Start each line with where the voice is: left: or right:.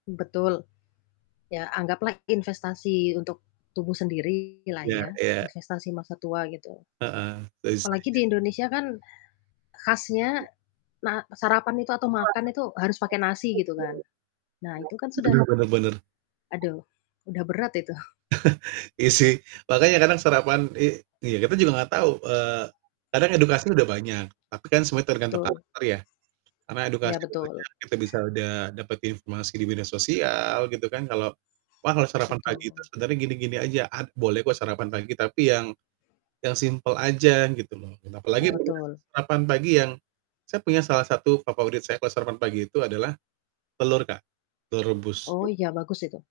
left: Betul. Ya, anggaplah investasi untuk tubuh sendiri lah
right: Iya
left: ya,
right: iya.
left: investasi masa tua, gitu.
right: Heeh, saya
left: Apalagi
right: setuju.
left: di Indonesia kan khasnya ma sarapan itu atau makan itu harus pakai nasi gitu kan. Nah itu kan sudah
right: Bener bener bener.
left: aduh udah berat itu.
right: Iya sih. Makanya kadang sarapan i iya kita juga enggak tahu, eee, kadang edukasi udah banyak, tapi kan semuanya tergantung
left: Betul.
right: karakter ya. Karena
left: Iya,
right: edukasi udah
left: betul.
right: banyak, kita bisa udah dapet informasi di media sosial gitu kan, kalau wah, kalau sarapan pagi itu
left: Betul.
right: sebenernya gini-gini aja, ad boleh kok sarapan pagi, tapi yang yang simpel aja, gitu loh. Dan apalagi
left: Iya,
right: [unintelligible]
left: betul.
right: sarapan pagi yang saya punya salah satu favorit saya kalau sarapan pagi itu adalah telur Kak, telur rebus.
left: Oh, iya
right: [unintelligible]
left: bagus itu.